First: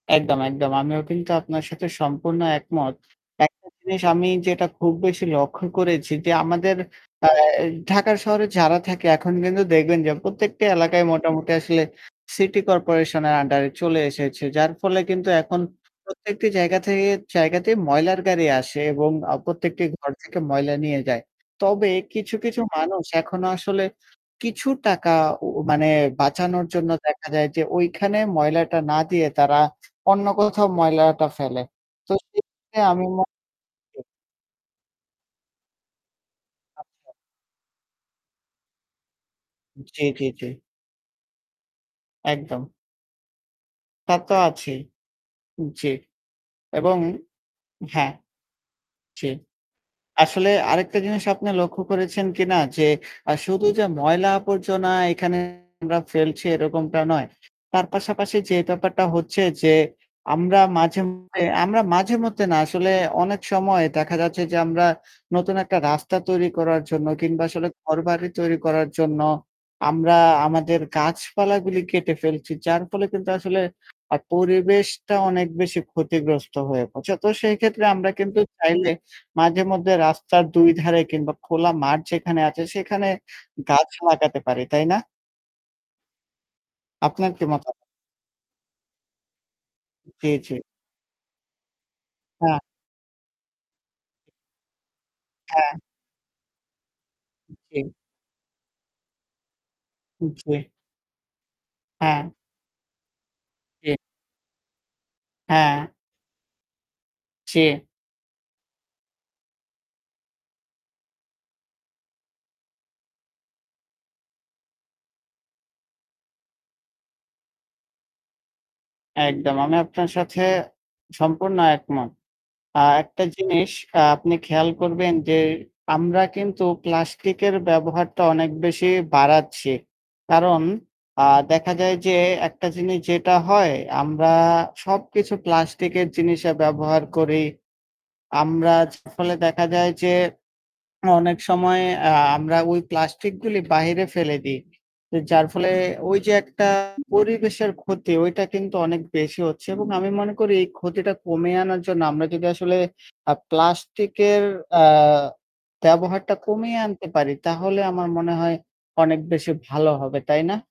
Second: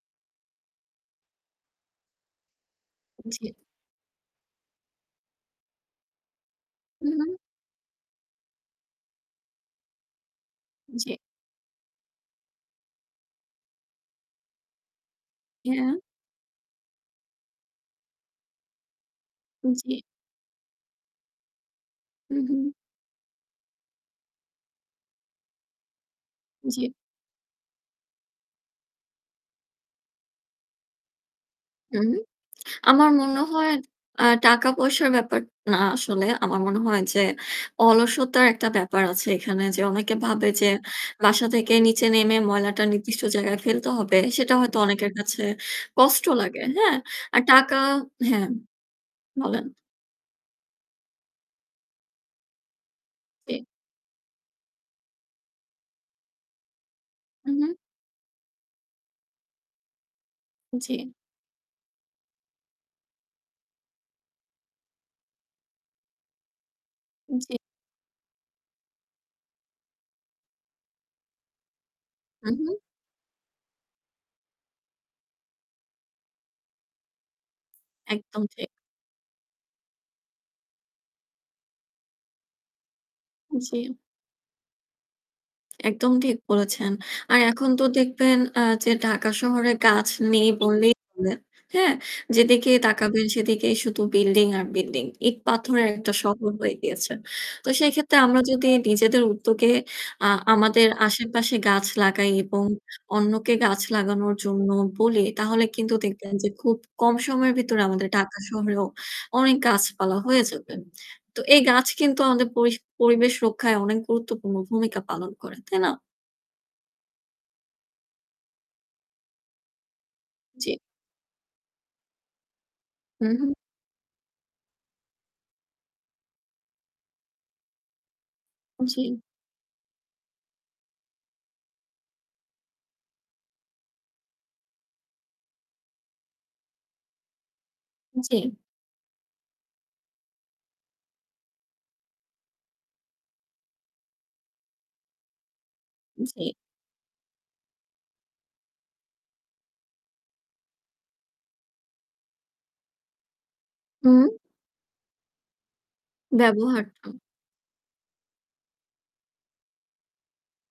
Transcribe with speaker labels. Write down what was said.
Speaker 1: একদম, একদম আমিও কিন্তু আপনার সাথে সম্পূর্ণ একমত।
Speaker 2: জি।
Speaker 1: একটা জিনিস আমি যেটা খুব বেশি লক্ষ্য করেছি যে আমাদের আ
Speaker 2: উহু।
Speaker 1: ঢাকার শহরে যারা থাকে এখন কিন্তু দেখবেন যে প্রত্যেকটি এলাকায়
Speaker 2: জি।
Speaker 1: মোটামুটি আসলে সিটি কর্পোরেশনের আন্ডারে চলে এসেছে। যার ফলে কিন্তু এখন
Speaker 2: ইয়া
Speaker 1: প্রত্যেকটি জায়গা থেকে জায়গাতে ময়লার গাড়ি আসে এবং আ প্রত্যেকটি
Speaker 2: জি।
Speaker 1: ঘর থেকে ময়লা নিয়ে যায়। তবে কিছু, কিছু
Speaker 2: উহু।
Speaker 1: মানুষ এখনো আসলে কিছু টাকা উউ মানে বাঁচানোর জন্য
Speaker 2: জি।
Speaker 1: দেখা যায় যে ওইখানে ময়লাটা না দিয়ে তারা অন্য কোথাও ময়লাটা ফেলে। তো
Speaker 2: উহু।
Speaker 1: সেই ক্ষেত্রে আমি
Speaker 2: আমার
Speaker 1: মনে
Speaker 2: মনে হয় আ টাকা-পয়সার ব্যাপার না আসলে। আমার মনে হয়
Speaker 1: আচ্ছা।
Speaker 2: যে অলসতার একটা ব্যাপার আছে এখানে। যে
Speaker 1: জি,
Speaker 2: অনেকে
Speaker 1: জি, জি।
Speaker 2: ভাবে যে বাসা থেকে নিচে নেমে
Speaker 1: একদম।
Speaker 2: ময়লাটা নির্দিষ্ট জায়গায় ফেলতে
Speaker 1: তা
Speaker 2: হবে
Speaker 1: তো
Speaker 2: সেটা
Speaker 1: আছি।
Speaker 2: হয়তো অনেকের কাছে
Speaker 1: জি
Speaker 2: কষ্ট লাগে, হ্যাঁ।
Speaker 1: এবং
Speaker 2: আর টাকা
Speaker 1: হ্যাঁ,
Speaker 2: হ্যাঁম
Speaker 1: জি।
Speaker 2: বলেন।
Speaker 1: আসলে আরেকটা জিনিস আপনি লক্ষ্য করেছেন কিনা যে অ্যা
Speaker 2: জি।
Speaker 1: শুধু যে ময়লা আবর্জনা এখানে আমরা ফেলছি এরকমটা নয়।
Speaker 2: উহু।
Speaker 1: তার পাশাপাশি যে ব্যাপারটা হচ্ছে যে আমরা
Speaker 2: জি।
Speaker 1: মাঝেমধ্যে আমরা মাঝেমধ্যে না আসলে অনেক সময় দেখা যাচ্ছে যে আমরা নতুন একটা রাস্তা তৈরি করার জন্য কিংবা
Speaker 2: জি।
Speaker 1: আসলে ঘরবাড়ি তৈরি করার জন্য আমরা আমাদের গাছপালাগুলি কেটে ফেলছি।
Speaker 2: উহু।
Speaker 1: যার ফলে কিন্তু আসলে আ পরিবেশটা অনেক বেশি ক্ষতিগ্রস্ত হয়ে পড়ছে। তো সেইক্ষেত্রে আমরা কিন্তু
Speaker 2: একদম ঠিক।
Speaker 1: চাইলে মাঝেমধ্যে রাস্তার ২ ধারে কিংবা খোলা মাঠ যেখানে আছে সেখানে গাছ
Speaker 2: জি।
Speaker 1: লাগাতে পারি। তাই না?
Speaker 2: একদম ঠিক বলেছেন।
Speaker 1: আপনার
Speaker 2: আর
Speaker 1: কি
Speaker 2: এখন
Speaker 1: মতা
Speaker 2: তো দেখবেন অ্যা যে ঢাকা শহরে গাছ
Speaker 1: জি,
Speaker 2: নেই
Speaker 1: জি।
Speaker 2: বললেই চলে, হ্যাঁ।
Speaker 1: হ্যাঁ।
Speaker 2: যেদিকেই তাকাবেন সেদিকেই শুধু building আর building। ইট
Speaker 1: হ্যাঁ।
Speaker 2: পাথরের একটা শহর হয়ে গিয়েছে।
Speaker 1: উপ
Speaker 2: তো
Speaker 1: জি।
Speaker 2: সেক্ষেত্রে আমরা যদি নিজেদের উদ্যোগে আ
Speaker 1: জি।
Speaker 2: আমাদের আশেপাশে গাছ লাগাই
Speaker 1: হ্যাঁ।
Speaker 2: এবং অন্যকে গাছ
Speaker 1: জি।
Speaker 2: লাগানোর জন্য বলি তাহলে
Speaker 1: হ্যাঁ।
Speaker 2: কিন্তু দেখবেন যে খুব কম সময়ের ভিতরে
Speaker 1: জি।
Speaker 2: আমাদের ঢাকা শহরেও অনেক গাছপালা হয়ে যাবে। তো এই গাছ কিন্তু আমাদের পরিশ পরিবেশ রক্ষায় অনেক গুরুত্বপূর্ণ ভূমিকা পালন করে, তাই না?
Speaker 1: একদম আমি আপনার সাথে
Speaker 2: জি।
Speaker 1: সম্পূর্ণ একমত। আ একটা
Speaker 2: হু, হু।
Speaker 1: জিনিস অ্যা আপনি খেয়াল করবেন যে আমরা কিন্তু প্লাস্টিকের ব্যবহারটা অনেক বেশি
Speaker 2: জি।
Speaker 1: বাড়াচ্ছি। কারণ আ দেখা যায় যে একটা জিনিস যেটা হয় আমরা সবকিছু প্লাস্টিকের জিনিসে ব্যবহার করি
Speaker 2: জি।
Speaker 1: আমরা। ফলে দেখা যায় যে অনেক সময় আ আমরা ওই প্লাস্টিকগুলি বাহিরে ফেলে দিই। যার ফলে ওই যে
Speaker 2: জি।
Speaker 1: একটা পরিবেশের ক্ষতি ওইটা কিন্তু অনেক বেশি হচ্ছে এবং আমি মনে করি এই ক্ষতিটা কমিয়ে আনার জন্য আমরা যদি আসলে আ
Speaker 2: উম
Speaker 1: প্লাস্টিকের অ্যা ব্যবহারটা কমিয়ে আনতে
Speaker 2: ব্যবহারটা।
Speaker 1: পারি তাহলে আমার মনে হয় অনেক বেশি ভালো হবে। তাই না?